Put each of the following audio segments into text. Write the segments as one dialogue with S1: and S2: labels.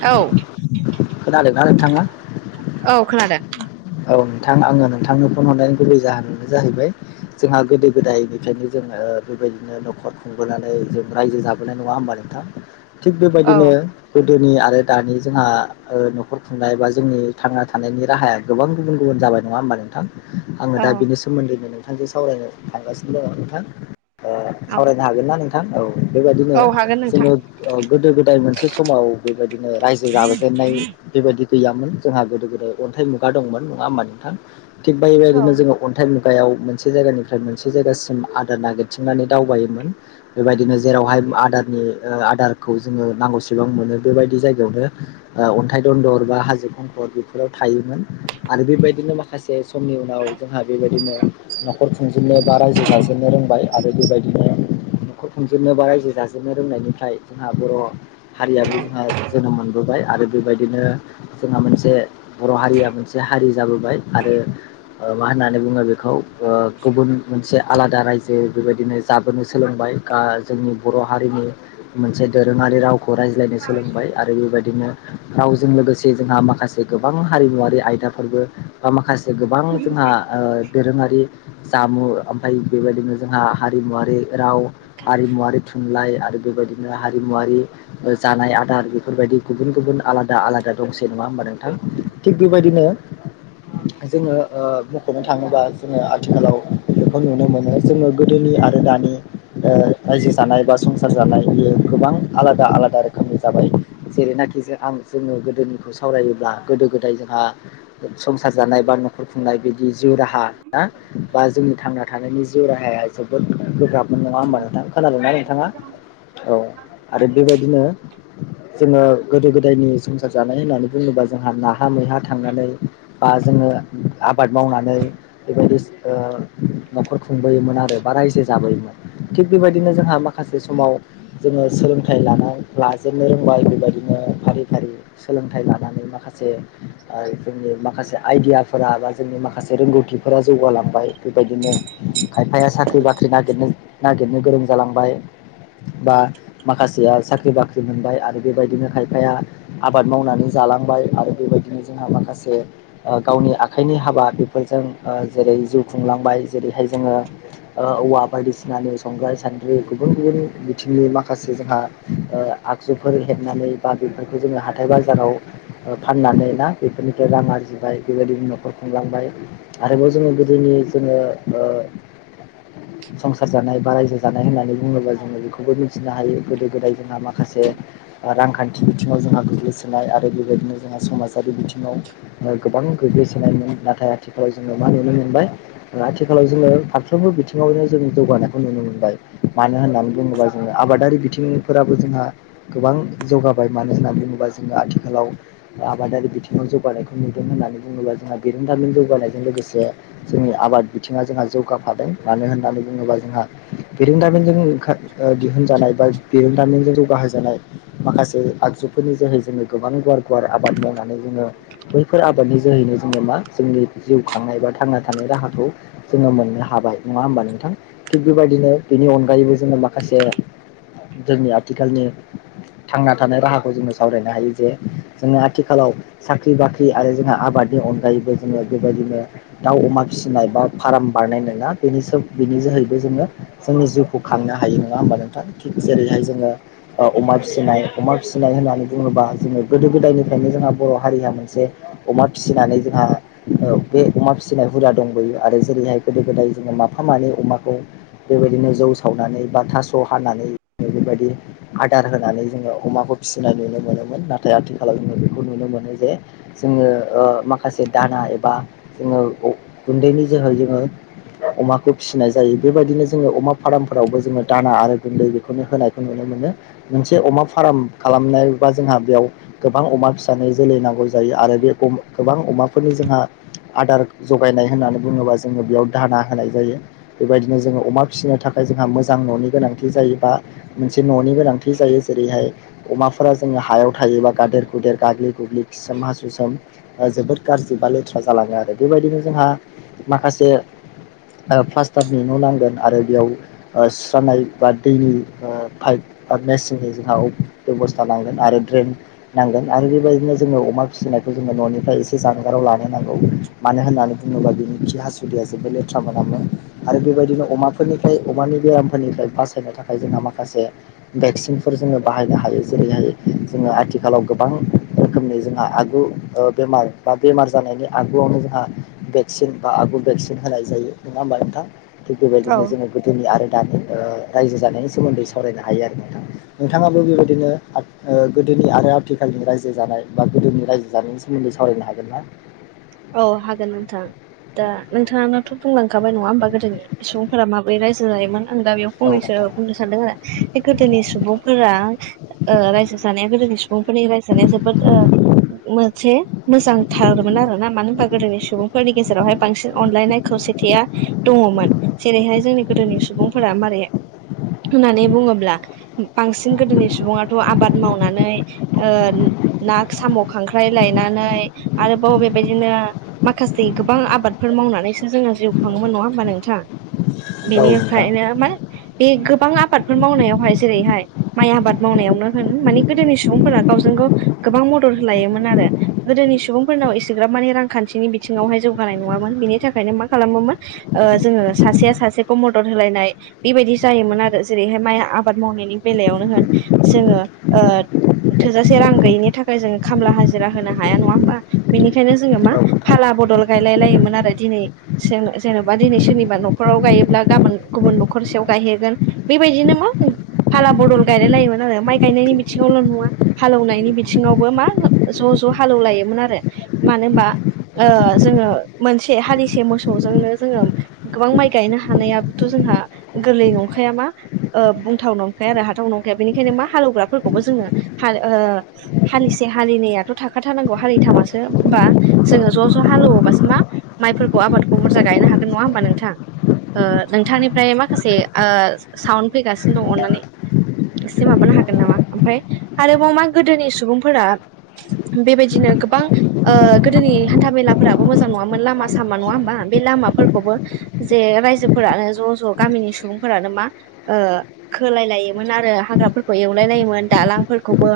S1: औ
S2: खोनादोंना नोंथांआ?
S1: औ खोनादों
S2: औ नोंथां आङो नोंथांनो फन हरनायनि गुबै जाहोनानो जाहैबाय जोंहा गोदो गोदायनिफ्रायनो जों ओ बेबायदिनो न'खर खुंबोनानै जों रायजो जाबोनाय नङा होमबा नोंथां? थिग
S1: औ
S2: बेबायदिनो गोदोनि आरो दानि जोंहा ओ न'खर खुंनाय बा जोंनि थांना थानायनि राहाया गोबां गुबुन गुबुन जाबाय नङा होमबा नोंथां? आङो
S1: औ
S2: दा बेनि सोमोन्दैनो सावरायनो थांगासिनो दङ नोंथां। ओ‌
S1: औ
S2: सावरायनो हागोन ना नोंथां? औ। बेबायदिनो
S1: औ हागोन नोंथां
S2: जोङो ओ गोदो गोदाय मोनसे समाव बेबायदिनो रायजो जाबोजेननाय बेबायदि गैयामोन जोंहा गोदो गोदाय अन्थाइ मुगा दंमोन नङा होमबा नोंथां? थिग
S1: औ
S2: बेबायदिनो जोङो अन्थाइ मुगा मुगायाव मोनसे जायगानिफ्राय मोनसे जायगासिम आदार नागिरथिंनानै दावबायोमोन, बेबायदिनो जेरावहाय आदारनि ओ आदारखौ जोङो नांगौसेबां मोनो बेबायदि जायगायावनो ओ अन्थाइ दन्दर हाजो खंखरफोराव थायोमोन आरो बेबायदिनो माखासे समनि उनाव जोंहा बेबायदिनो न'खर खुंजेननो बा रायजो जाजेननो रोंबाय। आरो बेबायदिनो न'खर खुंजोबनो बा रायजो जाजोबनो रोंनायनिफ्राय जोंहा बर' हारियाबो जोंहा जोनोम मोनबोबाय आरो बेबायदिनो जोंहा मोनसे बर' हारिया मो मोनसे हारि जाबोबाय आरो ओ मा होननानै बुङो बेखौ गुबुन मोनसे आलादा रायजो बेबायदिनो जाबोनो सोलोंबाय दा जोंनि बर' हारिनि मोनसे दोरोङारि राव खौ रायज्लायनो सोलोंबाय आरो बेबायदिनो रावजों लोगोसे जोंहा माखासे गोबां हारिमुवारि आयदाफोरबो बा माखासे गोबां जोंहा‌ ओ दोरोङारि जामु ओमफ्राय बेबायदिनो जोंहा हारिमुवारि राव हारिमुवारि थुनलाइ आरो बेबायदिनो हारिमुवारि ओ जानाय आदार बेफोरबायदि गुबुन गुबुन आलादा आलादा दंसै नङा होमबा नोंथां थिग बेबायदिनो जोङो ओ मख'नो थाङोबा जोङो आथिखालाव बेखौ नुनो मोनो जोङो गोदोनि आरो दानि ओ रायजो जानाय बा संसार जानाय बियो गोबां आलादा आलादा रोखोमनि जाबाय जेरैनाखि खि आं जोङो गोदोनिखौ सावरायोब्ला गोदो गोदाय जोंहा संसार जानाय बा न'खर खुंनाय बिदि जिउ राहा ना बा जोंनि थांना थानायनि जिउ राहाया जोबोद गोब्राब नङा होनोमबा नोंथां खोनादों ना नोंथाङा औ आरो बेबायदिनो जोङो गोदो गोदायनि संसार जानाय होननानै बुङोबा जोंहा नाहा मैहा थांनानै बा जोङो आबाद मावनानै बेबायदि ओ न'खर खुंबोयोमोन आरो बारा इसे जाबोयोमोन थिग बेबायदिनो जोंहा माखासे समाव जोङो सोलोंथाइ लानाय लाजेननो रोंबाय बेबायदिनो फारि फारि सोलोंथाइ लानानै माखासे जोंनि माखासे आइडियाफोरा बा जोंनि माखासे रोंगौथिफोरा जौगालांबाय बेबायदिनो आफाया साख्रि बाख्रि नागिरनो नागिरनो गोरों जालांबाय बा माखासेया साख्रि बाख्रि मोनबाय आरो बेबायदिनो खायफाया आबाद मावनानै जा जालांबाय आरो बेबायदिनो जोंहा माखासे गावनि आखाइनि हाबा बेफोरजों जेरै जिउ खुंलांबाय जेरैहाय जोङो औवा बायदिसिनानि संग्राय सानद्रि गुबुन गुबुन बिथिंनि माखासे जोंहा आगजुफोर हेबनानै बा बेफोरखौ जोङो हाथाय बाजाराव ओ फाननानै ना बेफोरनि रां आरजिबाय बेबायदिनो न'खर खुंलांबाय आरोबाव जोङो गोदोनि जोङो ओ [inaudible] संसार जानाय बा रायजो जानाय होननानै बुङोबा जोङो बेखौबो मिथिनो हायो गोदो गोदाय जोंहा माखासे रांखान्थि बिथिङाव जोंहा गोग्लैसोनाय आरो बेबायदिनो जोंहा समाजारि बिथिङाव गोबां गोग्लैसोनायमोन नाथाय आथिखालाव जोङो मा नुनो मोनबाय आथिखालाव जोङो फारफ्र फ्रोमबो बिथिङावनो जों जौगानायखौ नुनो मोनबाय मानो होननानै बुङोबा जोङो आबादारि बिथिंफोराबो जों हा गोबां जौगाबाय मानो होननानै बुङोबा जोङो आथिखालाव आबादारि बिथिङाव जौगानाय नुदों होननानै बुङोब्ला जोंहा बिरोंदामिन जौगानायजों लोगोसे जोंनि आबाद बिथिङा जोंहा जौगाफादों मानो होननानै बुङोबा जोंहा बिरोंदामिनजों ओंखा दिहुनजानाय बा बिरोंदामिनजों जौगाहो जानाय माखासे आगजु जुफोरनि जोहै जोङो गोबां गुवार गुवार आबाद मावनानै जोङो बैफोर आबादनि जोहैनो जोङो मा जोंनि जिउ खांनाय बा थांना थानाय राहाखौ जोङो मोननो हा बाय नङा होमबा नोंथां थिग बेबायदिनो बेनि अनगायैबो जोङो माखासे जोंनि आथिखालनि थांना थानाय राहाखौ जोङो सावरायनो हायो जे जोङो आथिखालाव सा ख्रि बाख्रि आरो जोंहा आबादनि अनगायैबो जोङो बेबायदिनो दाउ अमा फिसिनाय बा फार्म बानाय [unintelligible] बिनि जोहैबो जोङो जोंनि जिउखौ खांनो हायो नङा होमबा नोंथां थिक जेरैहाय जों ङो अमा फिसिनाय अमा फिसिनाय होननानै बुङोबा जोङो गोदो गोदायनिफ्रायनो जोंहा बर' हारिहा मोनसे अमा फिसिनानै जोंहा बे अमा फिसिनाय हुदा दंबोयो आरो जेरैहाय गोदो गोदाय जोङो माफा मानै अमाखौ बेबायदिनो जौ सावनानै बा थास' हानानै जे बेबायदि आदार होनानै जोङो अमाखौ फिसिनाय नुनो मोनोमोन नाथाय आथिखालाव जोङो बेखौ नुनो मोनो जे जोङो ओ माखासे दाना एबा जोङो गुन्दैनि जोहै जोङो अमाखौ फिसिनाय जायो बेबायदिनो जोङो अमा फार्मफोरावबो जोङो दाना आरो गुन्दै बेखौनो होनायखौ नुनो मो मोनो मोनसे अमा फार्म खालामनाय बा जोंहा बेयाव गोबां अमा फिसानो जोलै नांगौ जायो आरो बे गोबां अमाफोरनि जोंहा आदार जगायनाय होननानै बुङोबा जोङो बेयाव दाना होनाय जायो बेबायदिनो जोङो अमा फिसिनो था खाय जोंहा मोजां न'नि गोनांथि जायो बा मोनसे न'नि गोनांथि जायो जेरैहाय अमाफोरा जों हायाव थायोबा गादेर गुदेर गाग्लि गुग्लिखिसोम हासुसोम जोबोद गाज्रि बा लेथ्रा जालाङो आरो बेबायदिनो जोंहा माखासे जे प्लास्टारनि न' नांगोन आरो बेयाव ओ सुस्रानाय बा दैनि ओ पाइप आर मेसिननि जोंहा बेब'स्था नांगोन आरो द्रेन नांगोन आरो बेबाय दिनो जोङो अमा फिसिनायखौ जोङो न'निफ्राय एसे जानगाराव लानो नांगौ मानो होननानै बुङोबा बिनि खि हासु दैया जोबोद लेथ्रा मोनामोन आरो बेबायदिनो अमाफोरनिफ्राय अमानि बेरामफोरनिफ्राय बासायनो थाखाय जोंहा माखासे भेक्सिनफोर जोङो बाहायनो हायो जेरैहाय जोङो आथिखालाव गोबां रोखोमनि जोंहा आगु बेमार बा बेमार जानायनि आगुआवनो जोंहा भेक्सिन बा आगु भेक्सिन होनाय जायो नङा होमबा नोंथां थिग
S1: औ
S2: बेबायदिनो जोङो गोदोनि आरो दानि ओ रायजो जानायनि सोमोन्दै सावरायनो हायो आरो नोंथां नोंथाङाबो बेबायदिनो ओ गोदोनि आर आथिखालनि रायजो जानाय बा गोदोनि रायजो जानायनि सोमोन्दै सावरायनो हागोन ना?
S1: हागोन नोंथां दा नोंथाङानोथ' बुंलांखाबाय नङा होमबा गोदोनि सुबुंफोरा माबोरै रायजो जायोमोन। आं दा बेयाव
S2: औ
S1: फंनैसो
S2: नोंथां
S1: बुंनो सानदों आरो बे गोदोनि सुबुंफोरा ओ रायजो जानाया गोदो नि सुबुंफोरनि रायजो जानाया जोबोद मोनसे मोजां थारमोन आरो। ना मानो होनबा गोदोनि सुबुंफोरनि गेजेरावहाय बांसिन अनलायनाय खौसेथिया दङ'मोन जेरैहाय जों बे गोदोनि सुबुंफोरा मारै होननानै बुङोब्ला बांसिन गोदोनि सुबुङाथ' आबाद मावनानै ओ ना, साम', खांख्राइ लायनानै आरोबाव बे बिदिनो माखासे गोबां आबादफोर मावनानैसो जोङो जिउ खाङोमोन नङा होमबा नोंथां?
S2: औ नोंथां
S1: बिनिफ्रायनो माने बे गोबां आबादफोर मावनायावहाय जेरैहाय माइ आबाद मावनायावनो होन माने गोदोनि सुबुंफोरा गावजों गाव गोबां मदद होलायोमोन आरो गोदनि सुबुंफोरनाव एस ग्राम माने रांखान्थिनि बिथिङावहाय जौगानाय नङा मोन बिनि थाखायनो मा खालामोन ओ जोङो सासेया सा सेखौ मदद होलायनाय बेबायदि जायोमोन आरो जेरैहाय माइ आबाद मावनायनि बेलायावनो होन जों ओ थोजासे रां गैयिनि थाखाय जोङो खामला हाजिरा होनो हाया नङा होमबा? बेनिखायनो जोङो मा फाला बदल गायलाय लायोमोन आरो दिनै जेन'बा दिनै सोरनिबा न'खराव राव गायोब्ला गाबोन गुबुन न'खरसेयाव गायहैगोन बेबायदिनो मा फाला बदल गायलाय लायोमोन आ रो माइ गायनायनि बिथिङावल' नुङा हालौनायनि बिथिङावबो मा ज' ज' हालेवलायोमोन आरो। मानो होमबा ओ जोङो मोनसे हालिसे मोसौजोंनो जोङो गोबां माइ गायनो हानायोथ' जों हा गोरलै नंखाया मा ओ बुंथाव नंखाया आरो हाथाव नंखाया। बेनिखायनो मा हालौग्राफोरखौबो जोंनो हाल ओ हालिसे हालिनैयाथ' थाखाथारनांगौ हालिथामा बा जोङो ज' ज' हालेवोबासो मा माइफोरखौ आबादखौ बुरजा गायनो हागोन, नङा होमबा नोंथां? ओ नोंथांनिफ्राय माखासे ओ साउन्ड फैगासिनो दङ अन्नानै एसे माबानो हागोन नामा। ओमफाय आरोबाव मा गोदोनि सुबुंफोरा बेबायदिनो गोबां ओ गोदोनि हान्था मेलाफोराबो मोजां नङामोन लामा सामा नङा होमबा? बे लामाफोरखौबो जे रायजोफोरानो ज' ज' गामिनि सुबुंफोरानो मा ओ खोलाय लायोमोन आरो हाग्राफोरखौ एवलाय लायोमोन दालांफोरखौबो।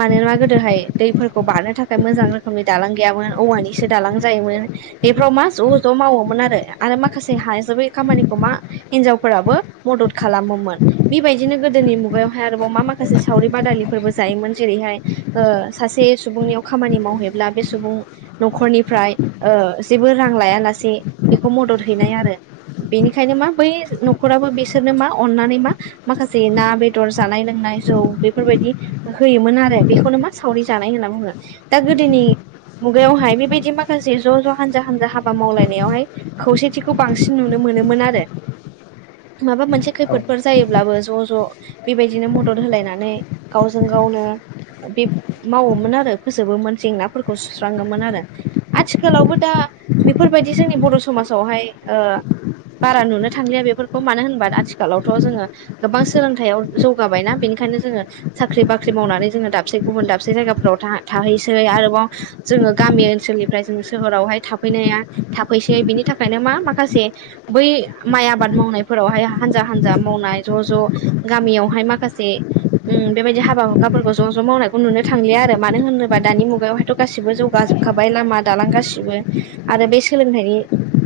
S1: मानोना गोदोहाय दैफोरखौ बारनो थाखाय मोजां रो खोमनि दालां गैयामोन औवानिसो दालां जायोमोन। बेफोराव मा ज' ज' मावोमोन आरो। आरो माखासे हाजोबै खामानिखौ मा हिनजावफोराबो मदद खालामोमोन। बेबायदिनो गोदोनि मुगायावहाय आरोबाव मा माखासे सावरि बादालिफोरबो जायोमोन जेरैहाय सासे सुबुंनि खामानि मावहै ब्ला बे सुबुं न'खरनिफ्राय ओ जेबो रां लाया लासे बेखौ मदद हैनाय आरो। बेनिखायनो मा बै न'खराबो बेसोरनो मा अननानै मा माखासे ना बेदर जानाय लों नाय, जौ बेफोरबायदि होयोमोन आरो बेखौनो मा सावरि जानाय होनना बुङो। दा गोदोनि मुगायावहाय बेबायदि माखासे ज' ज' हानजा हानजा हाबा मावलायनायावहाय खौसेथिखौ बांसिन नुनो मोनोमोन आरो। माबा मोनसे
S2: औ
S1: खैफोदफोर जायोब्लाबो ज' ज' बेबायदिनो मदद होलायनानै गावजों गावनो बे मावोमोन आरो फोजोबोमोन। जेंनाफोरखौ सुस्राङोमोन आरो आथिखालावबो दा बेफोरबादि जोंनि बर' समाजावहाय ओ बारा नुनो थांलिया बेफोरखौ मानो होनबा आथिखालावथ' जोङो गोबां सोलोंथाइयाव जौगाबायना। बेनि खायनो जोङो साख्रि बाख्रि मावनानै जोङो दाबसे गुबुन दाबसे जायाफोराव था-थाहैस सै। आरोबाव जोङो गामि ओनसोलनिफ्राय जों सोहोरावहाय थाफैनाया थाफैसै। बिनि थाखायनो मा माखासे बै माइ आबाद मावनायफोरावहाय हानजा हानजा मावनाय ज' ज' गामि मियावहाय माखासे उम बेबायदि हाबा हुखाफोरखौ ज' ज' मावनायखौ नुनो थांलिया आरो मानो होनो बा दानि मुगायावहायथ' गासिबो जौगाजोबखाबाय लामा दालां गासिबो आरो बे सोलोंथाइनि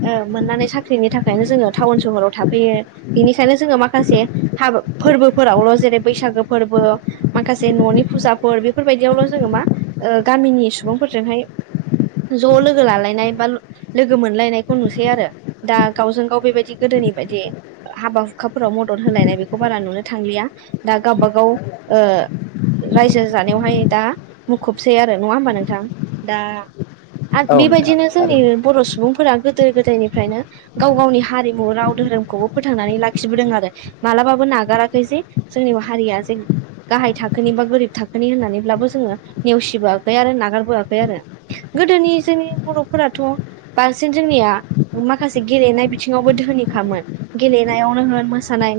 S1: औ मोननानै साख्रिनि थाखायनो जोङो टाउन सहराव थाफैयो। बिनिखायनो जोङो माखासे हाबा फोरबोफोरावल' जेरै बैसागो फोरबो, माखासे न'नि फुजाफोर बेफोरबायदियावल' जोङो मा ओ गामिनि सुबुंफोरजोंहाय ज' लोगो लालायनाय बा लोगो मोनलायनायखौ नुसै आरो दा गावजों गाव बेबायदि गो दोनि बायदि हाबा हुखाफोराव मदद होलायनाय बेखौ बारा नुनो थांलिया। दा गाबा गाव ओ रायजो जानायावहाय दा मुखुबसै आरो नङा होमबा नोंथां? दा आर
S2: औ नोंथां
S1: बेबायदिनो जोंनि
S2: थारैनो औ
S1: बर' सुबुंफोरा गो दो गोदायनिफ्रायनो गाव गावनि हारिमु राव धोरोमखौबो फोथांनानै लाखिबोदों आरो मालाबाबो ना नागाराखै जे जोंनि हारिया जे गाहाय थाखोनि बा गोरिब थाखोनि होननानैब्लाबो जोङो नेवसिबोआखै आरो नागारबोआखै आरो गोदोनि जोंनि बर'फोराथ' बांसिन जोंनि या माखासे गेलेनाय बिथिङावबो धोनिखामोन। गेलेनायावनो होन मोसानाय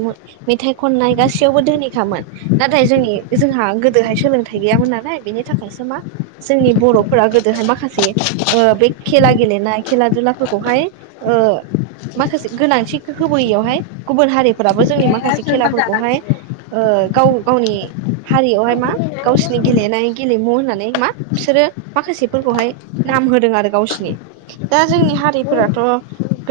S1: मेथाइ थाइ खननाय गासैयावबो दोहोनिखामोन। नाथाय जोंनि जोंहा गोदोहाय सोलोंथाइ गैयामोन नालाय बेनि था खायसो मा जोंनि बर'फोरा गोदोहाय माखासे बे ओ खेला गेलेनाय खेला दुलाफोरखौ हाय ओ माखासे गोनांथि होयैयावहाय गुबुन हारिफोराबो जोंनि मा
S2: नोंथां
S1: खासे खेलाफोरखौहाय ओ गाव गावनि हारियावहाय मा गावसिनि गेलेनाय गेलेमु होननानै मा बिसोरो माखासेफोरखौहाय नाम होदों आरो गावसिनि। दा जोंनि हारिफोराथ'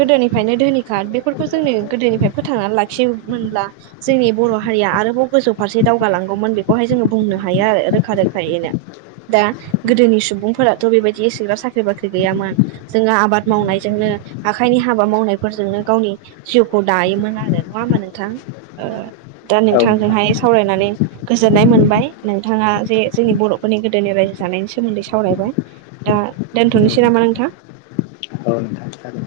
S1: गोदोनिफ्रायनो धोनिखा बेफोरखौ जोंनि गोदोनिफ्राय फोथांनानै लाखिनो मोनला जोंनि बर' हारिया आरोबाव गोजौ फारसे दावगालांगौमोन बेखौहाय जोङो बुंनो हायो आरो रोखा रोखा खायैनो दा गोदोनि सुबुंफोराथ' बेबायदि एसेग्रां साख्रि बाख्रि गैयामोन जोङो आबाद मावनायजोंनो आखाइनि हाबा मावनायफोरजोंनो गावनि जिउखौ दायोमोन आरो नङा होमबा नोंथां दा नोंथांजोंहाय सावरायनानै गोजोननाय मोनबाय नोंथाङा जे जोंनि बर'फोरनि गोदोनि रायजो जानायनि सोमोन्दै सावरायबाय दा दोनथ'नोसै नामा नोंथां
S2: औ नोंथां